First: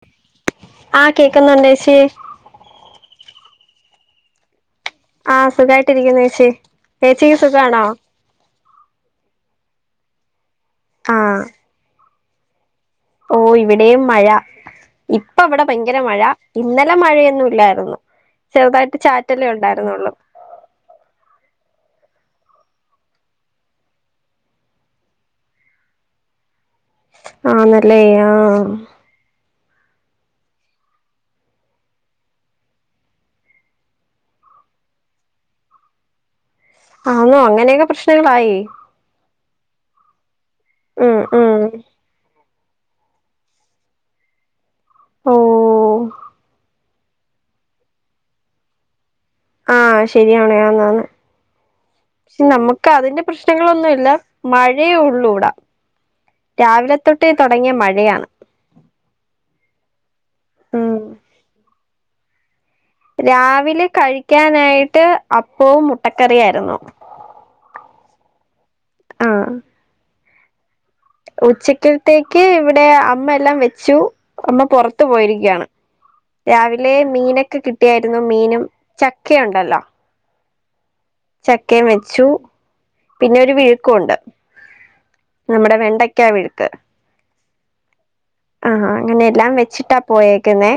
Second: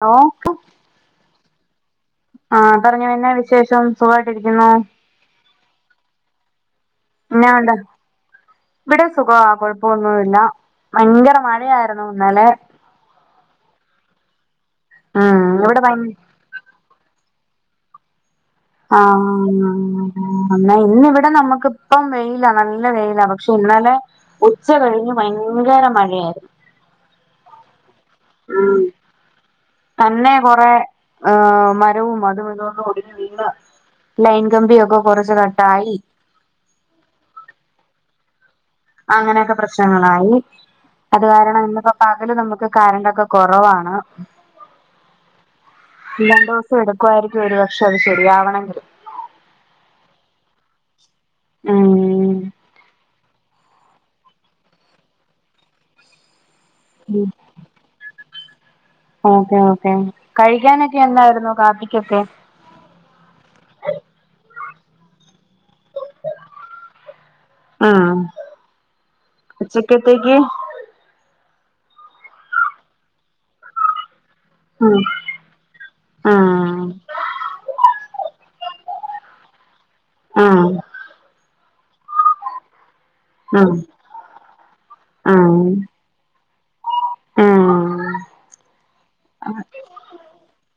നോക്ക്. ക്കുന്നുണ്ടേച്ചി. ആ പറഞ്ഞോ എന്നാ വിശേഷം സുഖായിട്ടിരിക്കുന്നോ? ആ സുഖമായിട്ടിരിക്കുന്നു ചേച്ചി. ഏച്ചിക്ക് എന്നാ ഉണ്ട് സുഖാണോ? ഇവിടെ സുഖാ കുഴപ്പമൊന്നുമില്ല. ഭയങ്കര ആഹ് മഴയായിരുന്നു. ഇന്നലെ ഓ ഇവിടെയും മഴ ഇപ്പ ഉം ഇവിടെ ഭയ ഭയങ്കര മഴ ഇന്നലെ മഴയൊ ഇല്ലായിരുന്നു. ചെറുതായിട്ട് ആ ചാറ്റലേ ഉണ്ടായിരുന്നുള്ളൂ എന്നാ ഇന്നിവിടെ നമ്മുക്കിപ്പം വെയി ലാ നല്ല വെയിലാ പക്ഷേ ഇന്നലെ ഉച്ച കഴിഞ്ഞ് ഭയങ്കര മഴയാരുന്നു. ആന്നല്ലേ ആഹ് ഉം തന്നെ കൊറേ ഏഹ് മരവും അതും ഇതുമൊക്കെ ഒടിഞ്ഞ് വീണ് ലൈൻ കമ്പിയൊക്കെ കൊറച്ച് കട്ടായി. ആന്നോ അങ്ങനെയൊക്കെ പ്രശ്നങ്ങളായി? അങ്ങനെയൊക്കെ പ്രശ്നങ്ങളായി. ഉം അത് ഉം കാരണം ഇന്നിപ്പോ പകല് നമുക്ക് കറണ്ടൊക്കെ കുറവാണ്. ഓ രണ്ടൂസം എട് ക്കോയ്രിക്കും ഒരുപക്ഷേ അത് ശരിയാവണെങ്കില് ആ ശരിയാണ് ആന്ന് ആന്ന് ഉം നമ്മുക്ക് അതിന്റെ പ്രശ്നങ്ങളൊന്നുൽ ല്ല മഴയുള്ളൂട രാവിലെ തൊട്ടെ തൊടങ്ങ്യ മഴയാണ് ഓക്കെ ഓക്കെ കഴിക്കാനൊക്കെ ഉം എന്തായിര്ന്നു കാപ്പി ച്ചൊക്കെ രാവിലെ കഴിക്കാനായിട്ട് അപ്പവും മുട്ടക്കറി ആയിരുന്നു ആഹ് ഉച്ചക്കത്തേയ്ക്ക് [unintelligible] ഉച്ചക്കൽത്തേക്ക് ഇവിടെ അമ്മ എല്ലാം വെച്ചു അമ്മ ആഹ് പൊറത്തു പോയിരിക്കാണ് ആഹ് രാവിലെ മീനൊക്കെ കിട്ടിയാര്ന്നു മീനും ചക്കേണ്ടല്ലോ ആഹ് ചക്കേംവെച്ചു പിന്നെ ഒരു ആഹ് വിഴുക്കുണ്ട് ആഹ് നമ്മുടെ വെണ്ടയ്ക്കാ വിഴുക്ക് ആ ആ ആ അങ്ങനെഎല്ലാം വെച്ചിട്ടാ പോയേക്ക്ന്നേ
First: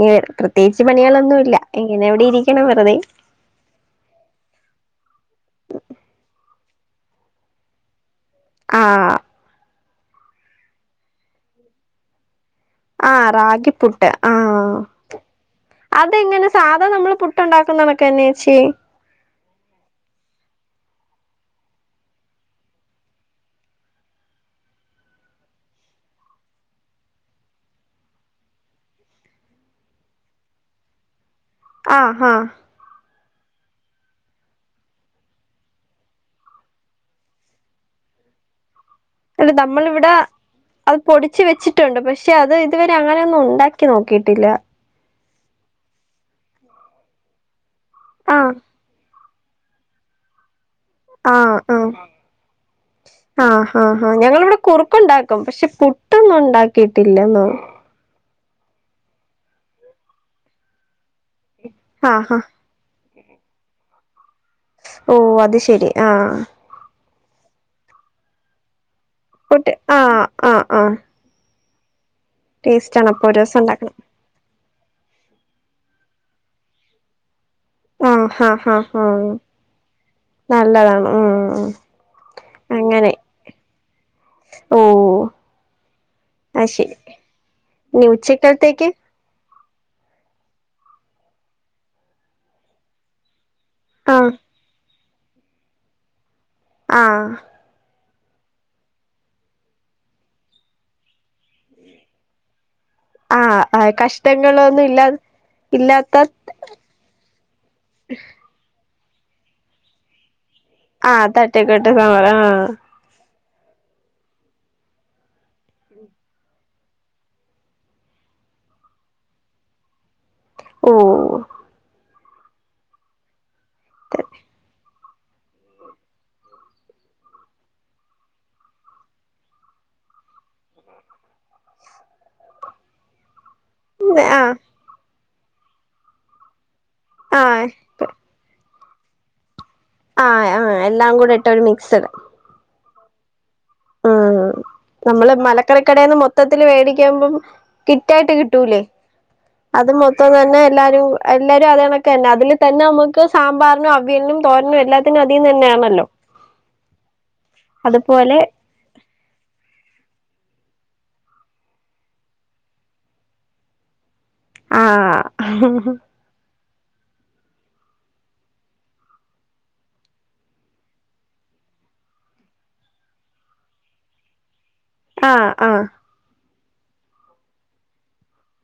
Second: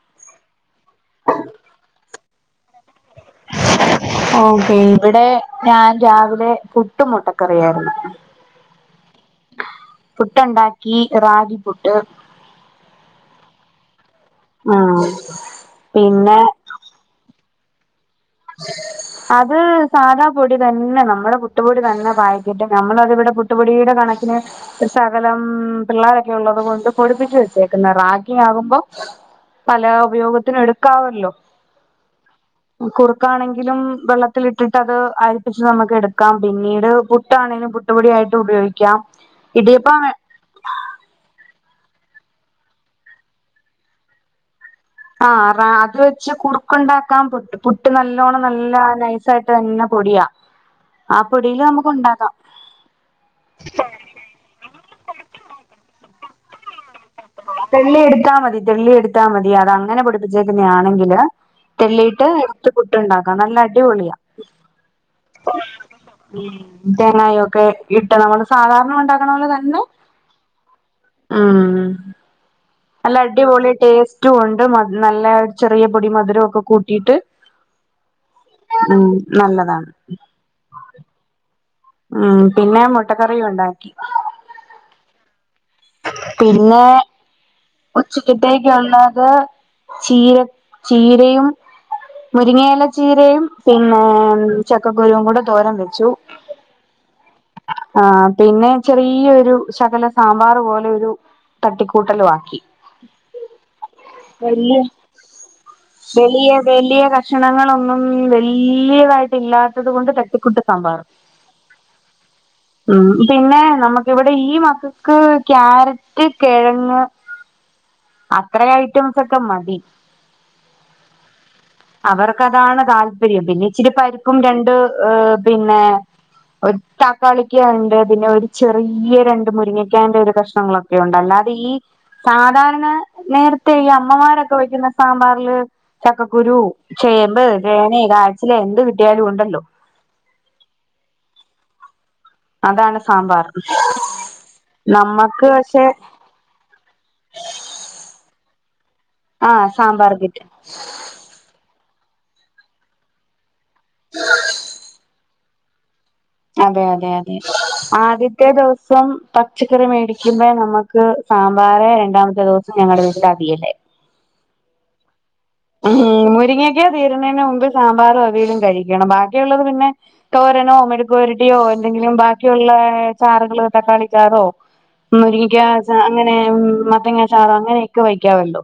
ഞാൻ പ്രത്യേയിച്ച് പണികളൊന്നുല്ല ഇങ്ങനെ ഇവിടെ ഇരിക്കണം വെറുതെ ഓക്കേ ഇവിടെ ഞാൻ രാവിലെ പുട്ടും മൊട്ടക്കറിയായിരുന്നു ആ പുട്ട് ഇണ്ടാക്കി റാഗി പുട്ട് ആ റാഗിപ്പുട്ട് ആഹ് ആ പിന്നെ ട്ടുണ്ടാക്കുന്നവൻ അത് സാധാ പൊടി ത പിന്നെ നമ്മടെ പുട്ടുപൊടി തന്നെ പായ്ക്കറ്റ് നമ്മളതിവിടെ പുട്ടുപൊടിയുടെ കണക്കിന് ശകലം പിള്ളേരൊക്കെ ഒള്ളത് കൊണ്ട് പൊടിപ്പിച്ച് വെച്ചേക്ക്ന്ന റാഗി ആകുമ്പം പല ഉപയോഗത്തിനും എടുക്കാവല്ലോ ആ ഹാ ക്കാണെങ്കിലും വെള്ളത്തിലിട്ടിട്ട് അത് അരിപ്പിച്ച് നമ്മക്ക് എടുക്കാം പിന്നീട് പുട്ടാണേലും പുട്ടുപൊടിയായിട്ടു ഉപയോ അല്ല നമ്മളിവിടെ അത് പൊടിച്ച് വെച്ച് ട്ടുണ്ട് പക്ഷെ അത് ഇതുവരെ അങ്ങനെയൊന്നും ഉണ്ടാക്കി നോക്കിയിട്ടില്ല ആ റാ അത് വെച്ച് കുറുക്ക്ണ്ടാക്കാം പറ്റും പുട്ട് നല്ലോണം ആഹ് നല്ലാ നൈസ് സായിട്ട് തന്നെ പൊടിയാ ആ പൊടിയില് ആ നമുക്ക് ഉണ്ടാക്കാം ആ ഹാ ഹാ ഞങ്ങളിവിടെ കുറുക്കുണ്ടാക്കും പക്ഷെ പു ട്ടന്ന് ഒണ്ടാ കിട്ടില്ലന്നോ ദെള്ളി എടുത്താ മതി അത് അങ്ങനെ പൊടിപ്പിച്ചേക്ക്ന്ന ആണെങ്കില് തെള്ളിയിട്ട് ആഹാ എടുത്ത് പു ട്ടുണ്ടാക്ക നല്ല അടിപൊളിയാ ഓ അത് ശരി ആ തേങ്ങയൊക്കെ ഇട്ട് നമ്മള് സാധാരണ ഒണ്ടാ പുട്ട് ആ ആ ആ ഉം നല്ല അടിപൊളി ടേസ്റ്റും ഒണ്ട് മ നല്ലാ ചെറിയ പൊടി മധുരൊക്കെ കൂട്ടിട്ട് ആ ഹാ ഹാ ഹാ നല്ലതാണ് ഉം ഉം പിന്നെ അങ്ങനെ മുട്ടക്കറിയുണ്ടാക്കി ഓ അത് പിന്നെ ശരി ഇനി ഉച്ചക്കത്തേക്ക് ഉച്ചക്കലത്തേക്ക് ഉള്ളത് ചീരക് ചീരയും മുരിങ്ങയില ചീരയും ആഹ് പിന്നേം ചക്ക് ക്കകുരുവും കൂടെ തോരൻ വെച്ചു ആ ആ പിന്നെ ചെറീയൊരു ശകലം സാമ്പാറും പോലെ ഒരു തട്ടിക്കൂട്ടലും ആക്കി ആഹ് വലിയ കഷ്ടങ്ങളൊന്നും ഇല്ലാ ഇല്ലാത്ത വലിയ വലിയ കഷണങ്ങളൊന്നും ഒന്നും വല്ലൃ പ്പായിട്ട് ഇല്ലാത്തതുകൊണ്ട് തട്ടിക്കൂട്ട് സാമ്പാർ ആ തട്ടിക്കൂട്ട് സാമ്പാറ് ആ ഉം പിന്നെ നമുക്ക് ഇവിടെ ഈ മക്കക്ക് ക്യാരറ്റ് കെഴങ്ങ് അത്ര ഐറ്റംസൊക്കെ മതി ഓ അവർകതാണ് താല്പര്യം പിന്നെച്ചിരി പരിപ്പും രണ്ട് പിന്നെ ഒര് ത്തക്കാളിക്ക് ണ്ട് പിന്നെ ഒരു ചെറിയ രണ്ട് മുരിങ്ങക്കാന്റൊര് കഷ്നങ്ങളൊക്കെ ഉണ്ട് അല്ലാതെ ഈ സാധാരണ നേർ ത്ത ഈ ആഹ് അമ്മമാരൊക്കെ വെക്കുന്ന സാമ്പാർ [unintelligible] ചക്കക്കുരു ചേമ്പ്, ആഹ് ചേന, കായ്ച്ചില് എന്ത് കിട് കിട്ടിയാലും ഉണ്ടല്ലോ ആ ആ എല്ലാം കൂടെ ഇട്ട ഒരു മിക്സ്ഡ് അതാണ് സാമ്പാർ ആ നമ്മള് നമ്മക്ക് പക്ഷെ മലക്കറിക്കടെന്ന് മൊത്തത്തില് വേടിക്കുമ്പം കിറ്റായിട്ട് കിട്ടൂല്ലേ ആഹ് അത് സാമ്പാർ മൊത്തം കിട്ടും തന്നെ എല്ലാരും എല്ലാരും അതണക് ക്കെ [unintelligible] അതിൽ തന്നെ നമുക്ക് സാമ്പാറിനും അവിയലിനും തോരനും എല്ലാത്തിനും അതീന്ന് തന്നെയാണല്ലോ. അതെ അതെ അതെ അതുപോലെ ആദ്യത്തെ ദിവസ് സം പച്ചക്കറി മേടിക്കുമ്പേ നമ്മുക്ക് സാമ്പാർ രണ്ടാമത്തെ ദിവസം ഞങ്ങടെ വീട്ടില് അവിയല്. ആ മ് മുരിങ്ങ ങ്ങ തീരുന്നെന് മുമ്പ് സാമ്പാറും അവിയിലും കഴിക്കണം, ബാക്കിയുള്ളത് പിന്നെ തോരനോ മെഴുക്ക്പെരട്ടിയോ എന്തെങ്കിലും ബാക്കിയുള്ള ചാറുകള് തക്കാളി ചാറോ ആഹ് മുരിങ്ങക്ക ആഹ് ചാ അങ്ങനെ മ് മത്തങ്ങ ചാറ് അങ്ങനെയൊക്കെ വെയ്ക്കാവല്ലോ.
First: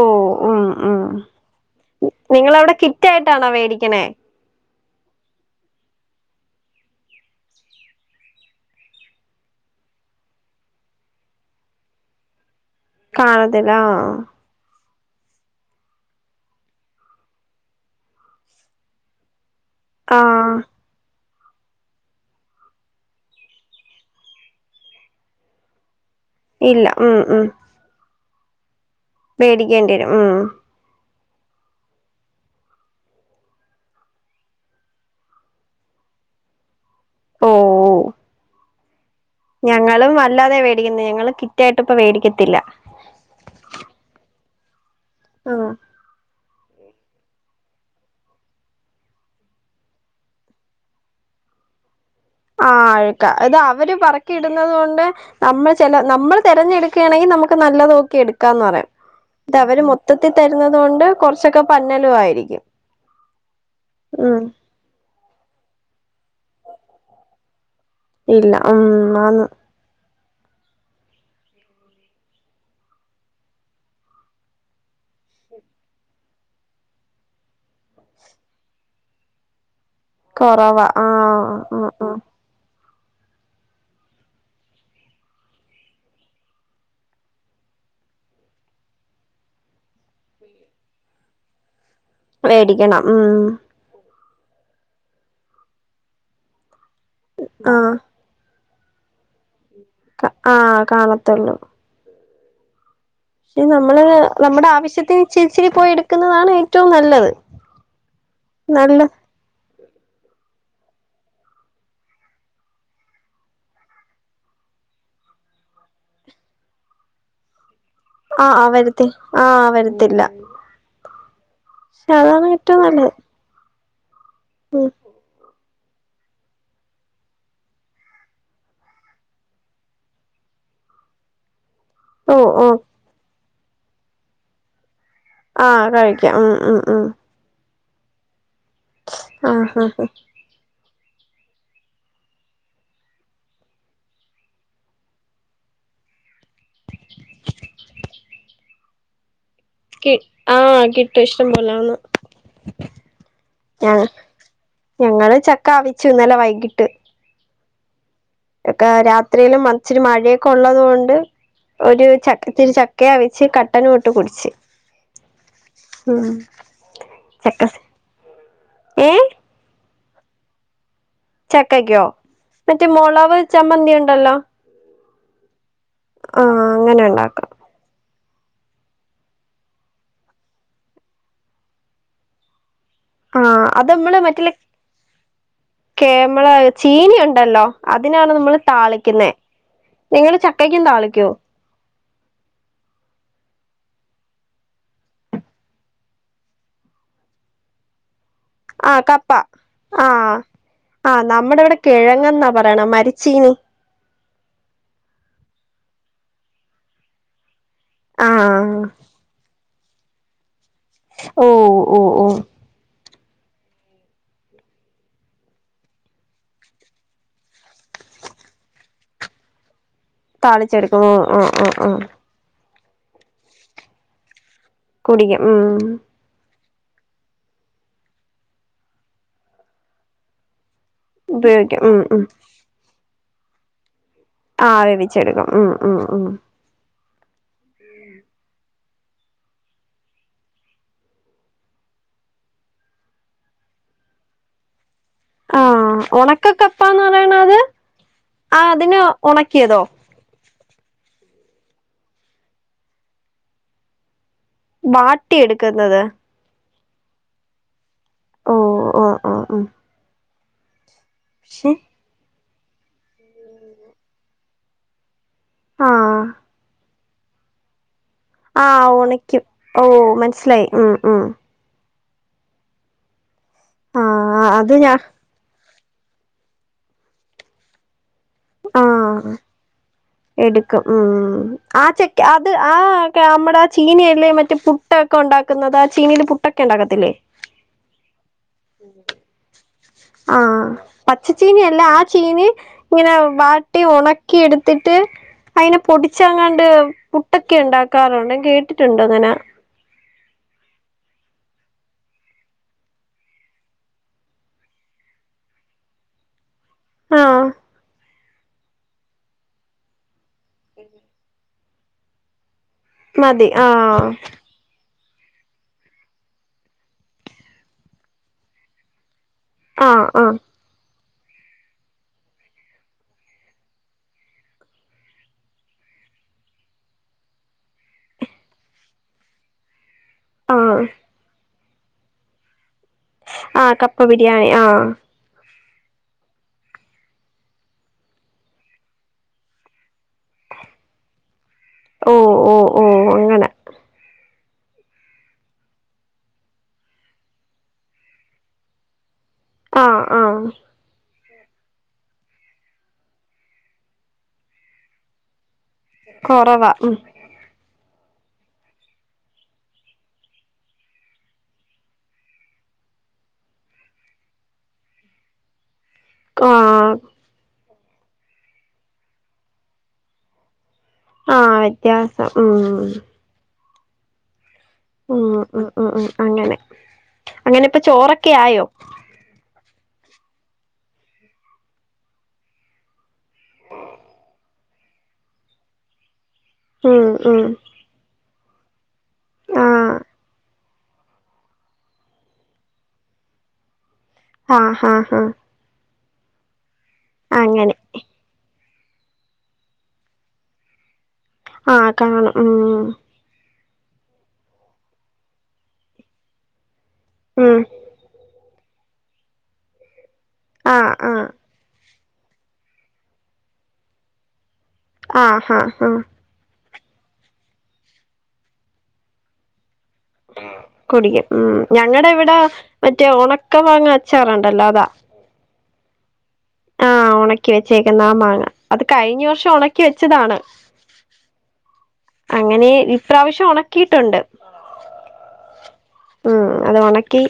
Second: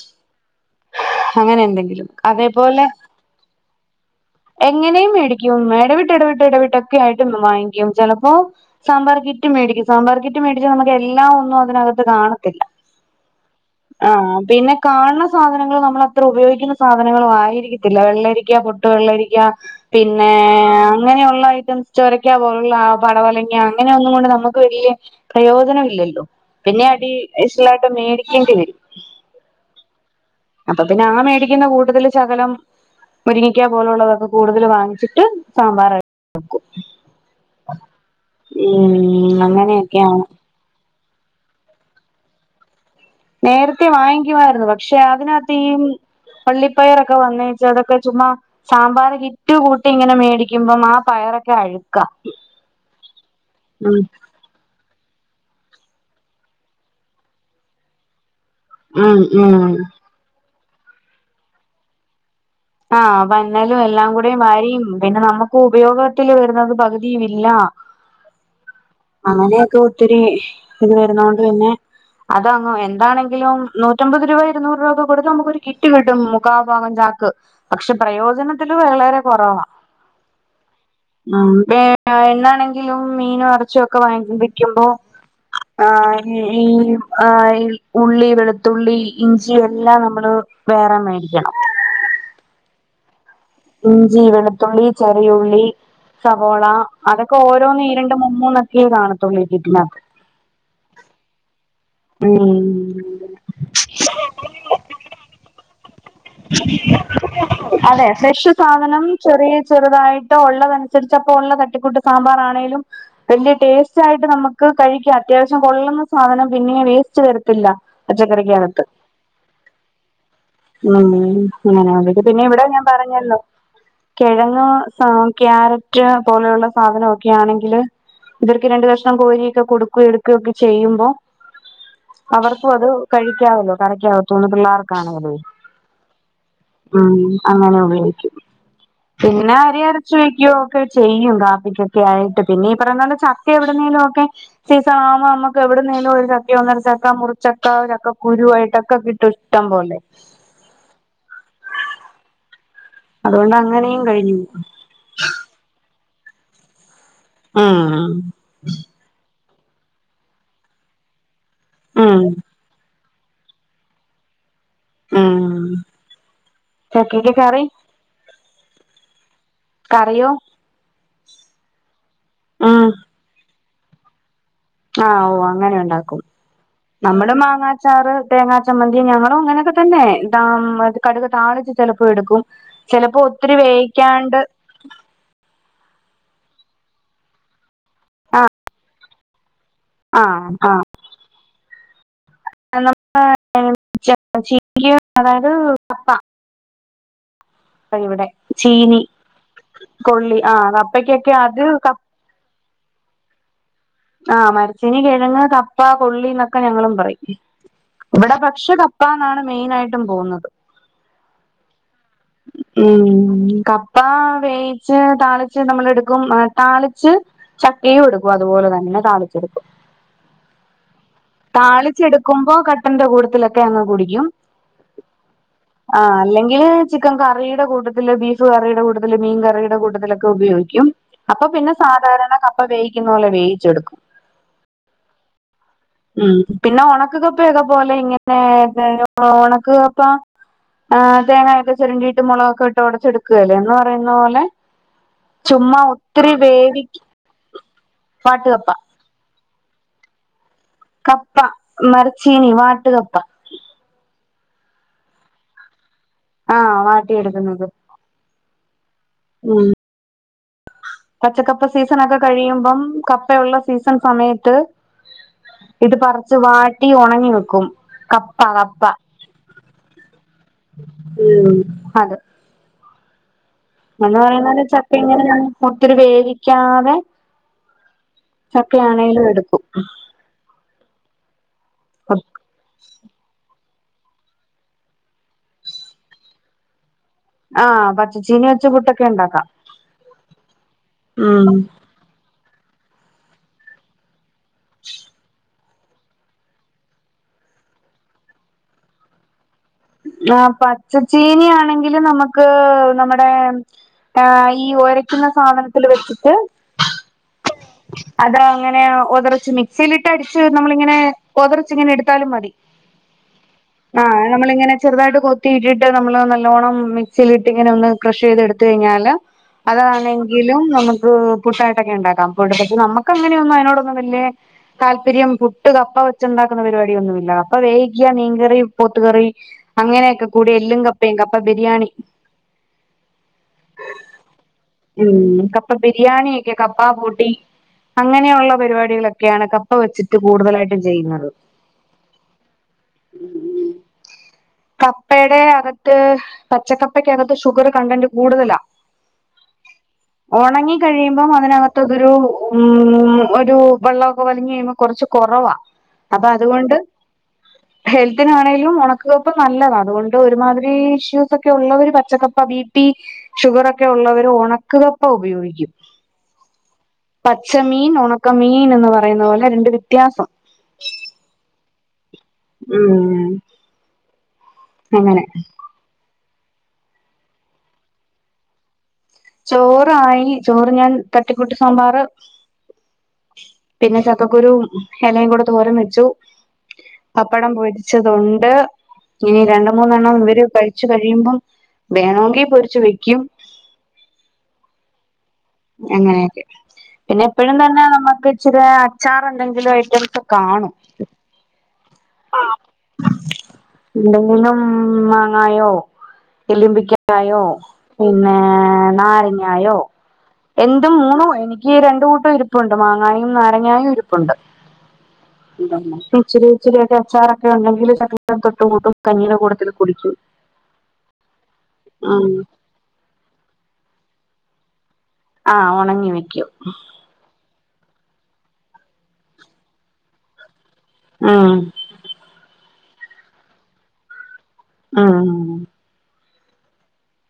ഓ ഉം ഉം എന്തെങ്കിലും നിങ്ങളവിടെ അതേപോലെ കിറ്റായിട്ടാണോ വേടിക്കണേ? എങ്ങനെയും മേടിക്കും ഇടവിട്ട് ഇടവിട്ട് ഇടവിട്ടൊക്കെ ആയിട്ട് വാങ്ങിക്കും ചിലപ്പോ സാമ്പാർ കിറ്റ് മേടിക്കും സാമ്പാർ കിറ്റ് മേടിച്ചാൽ നമുക്ക് എല്ലാം ഒന്നും അതിനകത്ത് കാണത്തില്ല കാണത്തില്ലാ ആഹ് കാണ സാധനങ്ങൾ നമ്മളത്ര ഉപയോഗിക്കുന്ന സാധനങ്ങളും ആയിരിക്കത്തില്ല വെള്ളരിക്ക പൊട്ട് വെള്ളരിക്ക പിന്നെ ആഹ് അങ്ങനെയുള്ള ഐറ്റംസ് ചോരക്ക പോലുള്ള പടവലങ്ങ അങ്ങനെ ഒന്നും കൊണ്ട് നമുക്ക് വലിയ പ്രയോജനം ഇല്ലല്ലോ പിന്നെ ഇല്ല അടീശനലായിട്ട് മേടി വേണ്ടി വരും വേടി ക്കേണ്ടിവരും ഉം അപ്പൊ പിന്നെ ആ മേടിക്കുന്ന കൂട്ടത്തിൽ ശകലം മുരിങ്ങിക്കാ പോലുള്ളതൊക്കെ കൂടുതൽ വാങ്ങിച്ചിട്ട് സാമ്പാറായി വെക്കും ഓ ഉം ഞങ്ങളും അങ്ങനെയൊക്കെയാണ് അല്ലാതെയാ മേടിക്കുന്നെ ഞങ്ങള് കിറ്റായിട്ട് ഇപ്പവേടിക്കത്തില്ല നേരത്തെ വാങ്ങിക്കുമായിരുന്നു പ പക്ഷെ ആഹ് അതിനകത്തെയും പള്ളിപ്പയറൊക്കെ വന്നേച്ച് അതൊക്കെ ചുമ്മാ സാമ്പാർ കിറ്റ് കൂട്ടി ഇങ്ങനെ മേടിക്കുമ്പം ആ പയറൊക്കെ അഴു ആ അഴ്ക്കാ ഇത് അവര് ഉം പറക്കിയിടുന്നത് കൊണ്ട് നമ്മൾ ചില നമ്മൾ തെരഞ്ഞെടുക്കുകയാണെങ്കിൽ നമുക്ക് നല്ലത് നോക്കി എട് കണക്കാന്ന് പറയാം ഉം എന്നിട്ട് ഉം അവര് മൊത്തത്തി തരു ന്നതു കൊണ്ട് കുച്ചൊക്കെ പന്നലും ആയിരിക്കും ആഹ പന്നലും എല്ലാം ഉം കൂടെയും വാരിയും പിന്നെ നമുക്ക് ഉപയോഗത്തിൽ വരുന്നത് പകുതിയും ഇല്ല. ഇല്ല ഉം ആണ് ഒത്തിരി ഇത് വരുന്നത് കൊണ്ട് പിന്നെ അതങ്ങ് എന്താണെങ്കിലും നൂറ്റമ്പത് രൂപ ഇരുന്നൂറ് രൂപ കൊടുത്ത് നമുക്കൊരു കിറ്റ് കിട്ടും മുക്കാഭാഗംചാക്ക്. പക്ഷെ പ്രയോജനത്തില് വളരെ കുറവാ. കുറവാ ആ ആ ആ എങ്കിലും, മീനും, ഇറച്ചിയൊക്കെ വാങ്ങിക്കുമ്പോ ആ ഈ ഈ ആ ഈ ഉള്ളി വെളുത്തുള്ളി ഇഞ്ചി എല്ലാം നമ്മള് വേറെ മേടിക്കണം. മേടിക്കണം മം മം ഇഞ്ചി വെളുത്തുള്ളി ചെറിയ ഉള്ളി സവോള അതൊക്കെ ഓരോന്ന് ആഹ് ഈരണ്ട് മൂമ്മൂന്ന്. യെകാണാത്തോള്ളൂ ഈ കിറ്റിനാത്ത് ആ കാണത്തോള്ളൂ. മം ഞി നമ്മള് നമ്മടെ ആവശ്യത്തിന്ഇച്ചിരി ച്ചിരി പോയി എടു [unintelligible] അതെ ഫ്രഷ് നല്ല സാധനം ചെറിയ ചെറുതായിട്ടോ ഉള്ളതനുസരിച്ചപ്പോഉള്ള തട്ടിക്കൂട്ട് സാമ്പാറാണേലും വല്ല്യ ടേസ്റ്റ്. ആയിട്ട് നമുക്ക് കഴിക്കാം അത്യാവശ്യം കൊള്ളുന്ന സാധനം പിന്നെ വേസ്റ്റ്. വരത്തില്ല. ആ ആ പച്ചക്കറിക്കകത്ത് വരുത്തി ആ വരത്തില്ല മം പക്ഷെ ഇങ്ങനെയൊക്കെ പിന്നെ അതാണ് ഇവിടെയും ഏറ്റവും ഞാൻ നല്ലത് പറഞ്ഞല്ലോ. കിഴങ്ങ് ഉം സാം ക്യാരറ്റ് റ്റ് പോലെയുള്ള സാധനക്കെ ആണെങ്കില് ഇവർക്ക് രണ്ടു കഷ്ണം കോരിയൊക്കെ കൊടുക്കോ. എടുക്കോക്കെ ചെയ്യുമ്പോ. ഓ ഓ അവർക്കും അത് കഴിക്ക. കഴിക്കാല്ലോ കറിക്യകത്ത് നിന്ന് പിള്ളേർക്ക്. കാണുന്നത് ആ കഴിക്കാം മം മം മം ഓക്കേ പിന്നെ അരി അരച്ച് വെക്കുവോക്കെ ചെയ്യും, കാപ്പിക്കൊക്കെ ആയിട്ട്, പിന്നെ, ഈ, പറയുന്നണ്ട് ചക്ക, എവിടുന്നേലും, ഒക്കെ സീസൺ, ആവുമ്പോ, നമ്മുക്ക് എവിടുന്നേലും, ഒരു, ചക്ക, ഒന്നര ചക്ക, മുറിച്ചക്ക, ചക്കകുരു ആയിട്ടൊക്കെ, കിട്ടും. ഇഷ്ടം പോലെ ക്ക്‌ ആഹ് കിട്ടും ഇഷ്ടം പോലാന്ന് അതുകൊണ്ട് ഞ അങ്ങനെയും കഴിഞ്ഞു ച്ചു ന്നലെ വൈകിട്ട് അ ആ [unintelligible] ത്രേലും മച്ചിരി മഴയൊക്കെ ഉള്ളതു കൊണ്ട് ഒരു ഉം ചട്ടിച്ച് ക്കെവിച്ച് കട്ടനുവിട്ട് കുടിച്ച് മ്മ് ഉം ചക്കക്ക് കറി ചക്ക ഏ കറിയോ ചക്കക്കോ മറ്റ ഉം മൊളവ് ചമ്മന്തി ഉണ്ടല്ലോ ആ ഓ അങ്ങനെ ക്കും ആഹ് അങ്ങനെ നമ്മടെ ഉണ്ടാക്കും മാങ്ങാച്ചാറ് തേങ്ങാ ചമ്മന്തി ഞങ്ങളും അങ്ങനെയൊക്കെ തന്നെ കടുക് താളിച്ച് ചെലപ്പൊ എട്ക്കും ചിലപ്പോ ഒത്തിരി ആഹ് അത് നമ്മള് വേവിക്കാണ്ട് നമ്മള ചീന ഉണ്ടല്ലോ അതിനാണ് ആഹ് നമ്മള് താളി ക്ക്ന്നെ നിങ്ങള് ആഹ് ചക്കയ്ക്കും ആഹ് താളിക്കോ [unintelligible] അതായത് കപ്പ അ ഇവിടെ ആ ചീനി കപ്പ ആ കൊള്ളി ആഹ് ആ കപ്പയ്ക്കൊക്കെ നമ്മടെ അത് ഇവിടെ ക കിഴങ്ങെന്നാ പറയണ മ രച്ചീനി ആ മരച്ചിനി കിഴങ്ങ് കപ്പ കൊള്ളി ന്നൊക്കെ ഞങ്ങളും പറയും ഇവിടെ പക്ഷെ ആഹ് കപ്പ എന്നാണ് മെയിനായ് ട്ടും പോവുന്നത് ഓ ഓ മ്മ് കപ്പ വേവിച്ച് താളിച്ച് നമ്മള് എട്ക്കും താളിച്ച് ചക്കയും എടുക്കും അതുപോലെ തന്നെ താളിച്ചെട്ക്കും താളിച്ചെടുക്കുവോ ഒ ഒ ഓ പ്പന്റെ കൂട്ത്തിലൊക്കെ അങ്ങ് കുടിക്കും കുടിക്ക്യും മ്മ് ആ അല്ലെങ്കിൽ ചിക്കൻ കറിയുടെ കൂട്ടത്തില് ബീഫ് കറിയുടെ കൂട്ടത്തിൽ മീൻ കറിയുടെ കൂട്ടത്തിലൊക്കെ ഉപയോഗിക്കും അപ്പൊ പിന്നെ ഉപയോഗിക്കും ഉം സാധാരണ കപ്പ വേവിക്കു ന്നോലെ വേയിച്ചെടുക്കും ആ വേവിച്ചെടുക്കും ഉം ഉം ഉം കപ്പയൊക്ക പോലെ ഇങ്ങനെ [inaudible] ഒണക്ക് കപ്പ ആ തേങ്ങാ ഒക്കെ ചെരണ്ടീട്ട് മൊളകൊക്കെ ഇട്ട് ഒടച്ച് എടുക്കുവേലേ എന്ന് പറയുന്ന പോലെ ആ ചുമ്മാ ഒത്തിരി ഒണക്ക വേവി കപ്പാന്ന് പറയണത് ആ വാട്ടുകപ്പ അതിനെ ഒണക്കിയതോ കപ്പ മരച്ചീനി വാട്ട് കപ്പ വാട്ടി എടുക്കുന്നത് ആ വാട്ടിയെടുക്കുന്നത് ഉം ഉം ഉം പച്ചക്കപ്പ പക്ഷെ സീസണൊക്കെ കഴിയു മ്പം കപ്പയുള്ള സീസൺ സമയത്ത് ഇത് പറിച്ച് വാട്ടി ഒണ ങ്ങി വക്കും ആ ഒണക്കും ഓ മനസ്സിലായി ഉം ഉം ഞങ്ങള് പറയുന്ന ആഹ് പോലെ അത് ഞാ ചക്കയും ഇങ്ങനെയാണ് ഒത്തിരി വേവിക്കാതെ ചക്ക ആണേലും എടുക്കും ത്തു ഉം ആ ചെക്ക് അത് ആ ക നമ്മടെ ചീനിയില്ലേ മറ്റേ പുട്ട് ഒക്കെ ഒണ്ടാക്കുന്നത് ആ ചീനീല് പുട്ടൊക്കെ ഒണ്ടാക്കത്തില്ലേ? ആഹ് പച്ചച്ചീനി വച്ച് പുട്ടൊക്കെ ഒണ്ടാക്കാം ആഹ് ഉം പച്ചച്ചീനിയല്ല ആ ചീനി ഇങ്ങനെ വാട്ടി ഒണ ക്കി എടുത്തിട്ട് അയിനെ പൊടിച്ച് എങ്ങാണ്ട് പുട്ടൊക്കെ ഇണ്ടാക്കാറുണ്ട് ഞാൻ കേട്ടിട്ടുണ്ട് അങ്ങനെ. ആ പച്ചച്ചീനി ആണെങ്കിലും നമുക്ക് നമ്മുടെ ഈ ഒരയ്ക്കുന്ന സാധനത്തില് വെച്ചിട്ട് ആഹ് അത് അങ്ങനെ ഒതറിച്ച് മിക്സിലിട്ട് അടി ച്ച് നമ്മളിങ്ങനെ ഒത ച്ചിങ്ങനെ എടുത്താലും മതി. മതി ആഹ് ചെറുതായിട്ട് കൊത്തിയിട്ടിട്ട് നമ്മള് നല്ലോണം മിക്സിയിലിട്ട് ഇങ്ങനെ ഒന്ന് ക്രഷ് ചെയ്ത് എടുത്ത് കഴിഞ്ഞാല് ആഹ് ആഹ് അതാണെങ്കിലും നമു പുട്ടായിട്ടൊക്കെ ണ്ടാക്കാം [inaudible] പക്ഷെ നമുക്ക് അങ്ങനെയൊന്നും അയിനോടൊന്നും വല്യ താല്പര്യം പുട്ട് കപ്പ വെച്ചുണ്ടാക്കുന്ന പരിപാടിയൊന്നുമില്ല കപ്പ വേവിക്ക്യ മീൻകറി പോത്ത് കറി അങ്ങനെയൊക്കെ കൂടി ആഹ് എല്ലും കപ്പയും കപ്പ ബിരിയാണി ആഹ് കപ്പ ബിരിയാണി ആഹ് ഇപ്പൊ ബിരിയാണിയൊക്കെ കപ്പാ പൂട്ടി അങ്ങനെയുള്ള പരിപാടികളൊക്കെയാണ് കപ്പ വെച്ചിട്ട് കൂടുതലായിട്ടും ചെയ്യുന്നത് ഓ ഓ ഓ അങ്ങനെ കപ്പയുടെ അകത്ത് പച്ചക്കപ്പക്കകത്ത് ഷുഗർ കണ്ടന്റ് കൂടുതലാ ആഹ് ആഹ് ഉണങ്ങി കഴിയുമ്പോ അങ്ങന അകത്തതൊരു ഉം ഒരു വെള്ളമൊക്കെ വലിങ്ങ കഴിയുമ്പോൾ കുറച്ച് കുറവാ കൊറവാ ഉം ഹെൽത്തിനാണെങ്കിലും ഉണക്ക ഇപ്പ നല്ലതാണ് അതുകൊണ്ട് ഒരുമാതിരി ഇഷ്യൂസ് ഒക്കെ ഉള്ളവര് പച്ചക്കപ്പ ബി പി ഷുഗർൊക്കെ ഉള്ളവർ ഉണക്ക കപ്പ ഉപയോഗിക്കും ആഹ് പച്ച മീൻ ഉണക്ക മീൻ എന്ന് പറയുന്ന പോലെ രണ്ട് വ്യത്യാസം ആഹ് വെത്യാസം ഉം അങ്ങനെ ആഹ് ആഹ് അഹ് അങ്ങനെ അങ്ങനെ ഇപ്പൊ ചോറൊക്കെ ആയോ ചോറായി ചോറ് ഞാൻ തട്ടിക്കുട്ടി സാമ്പാറ് പിന്നെ ചക്കക്കുരുും ഇലയും കൂടെ തോരം വെച്ചു ഉം ഉം പപ്പടം പൊരിച്ചത് കൊണ്ട് ണ്ട് ഇനി രണ്ട് ആഹ് മൂന്നെണ്ണം ഇവര്ഴ [unintelligible] കഴിയുമ്പം വേണമങ്കിൽ പൊരിച്ച് വെക്കും ആഹ് ഹഹ ഹഹ അങ്ങനെയൊക്കെ പിന്നെ എപ്പോഴും അങ്ങനെ തന്നെ നമ്മുക്ക് ഇച്ചിരെയെ അച്ചാർ എന്തെങ്കിലും ഐറ്റംസ് കാണും ആ കാണും ഉംമ് എന്തെങ്കിലും മാങ്ങായോ എലുമ്പിക്ക ക്കയോ ഉം പിന്നെ [unintelligible] നാരങ്ങായോ ആഹ് എന്തും മൂണു ആഹ് എനിക്ക് രണ്ട് ഇരിപ്പുണ്ട് മാങ്ങായും നാരങ്ങായും ഇരിപ്പുണ്ട് ആ ഹഹആ ഇച്ചിരി ഇച്ചിരിയൊക്കെ അച്ചാർഒക്കെ ഉണ്ടങ്കില് കഞ്ഞിടെ ക്കെ തൊട്ടു കൂട്ടും കഞ്ഞിടെ കൂടത്തിലും കുടിക്കും ഉ ഞങ്ങടെ ഉം ഇവിടെ മറ്റേ ഒക്കെ വാങ്ങാ അച്ചാറുണ്ടല്ലോ അതാ ആ ഉണങ്ങി വെക്കൂ [unintelligible] കി വെച്ചേക്കുന്ന ആ മാങ്ങ അത് കഴിഞ്ഞ വർഷം ഉണക്കി വെച്ചതാണ്. ആഹ് അങ്ങനെ ഇപ്രാവശ്യം ഉണക്കിയിട്ടുണ്ട്. ആഹ് ഉം, അത് ഒണക്കി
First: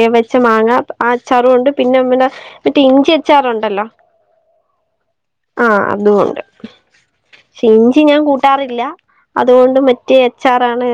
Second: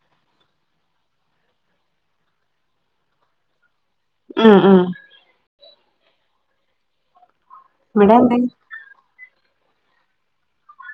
ഏ വച്ച മാങ്ങ ആ അച്ചാറും ഉണ്ട്, പിന്നെ പിന്നെ മറ്റേ ഇഞ്ചി അച്ചാറും ഉണ്ടല്ലോ. ആ, ആ ആ അതും ഉണ്ട്. ഇഞ്ചി ഇവിടെ ഞാൻ എന്തായി കൂട്ടാറില്ല. അതുകൊണ്ട് മറ്റേ അച്ചാർ ആണ്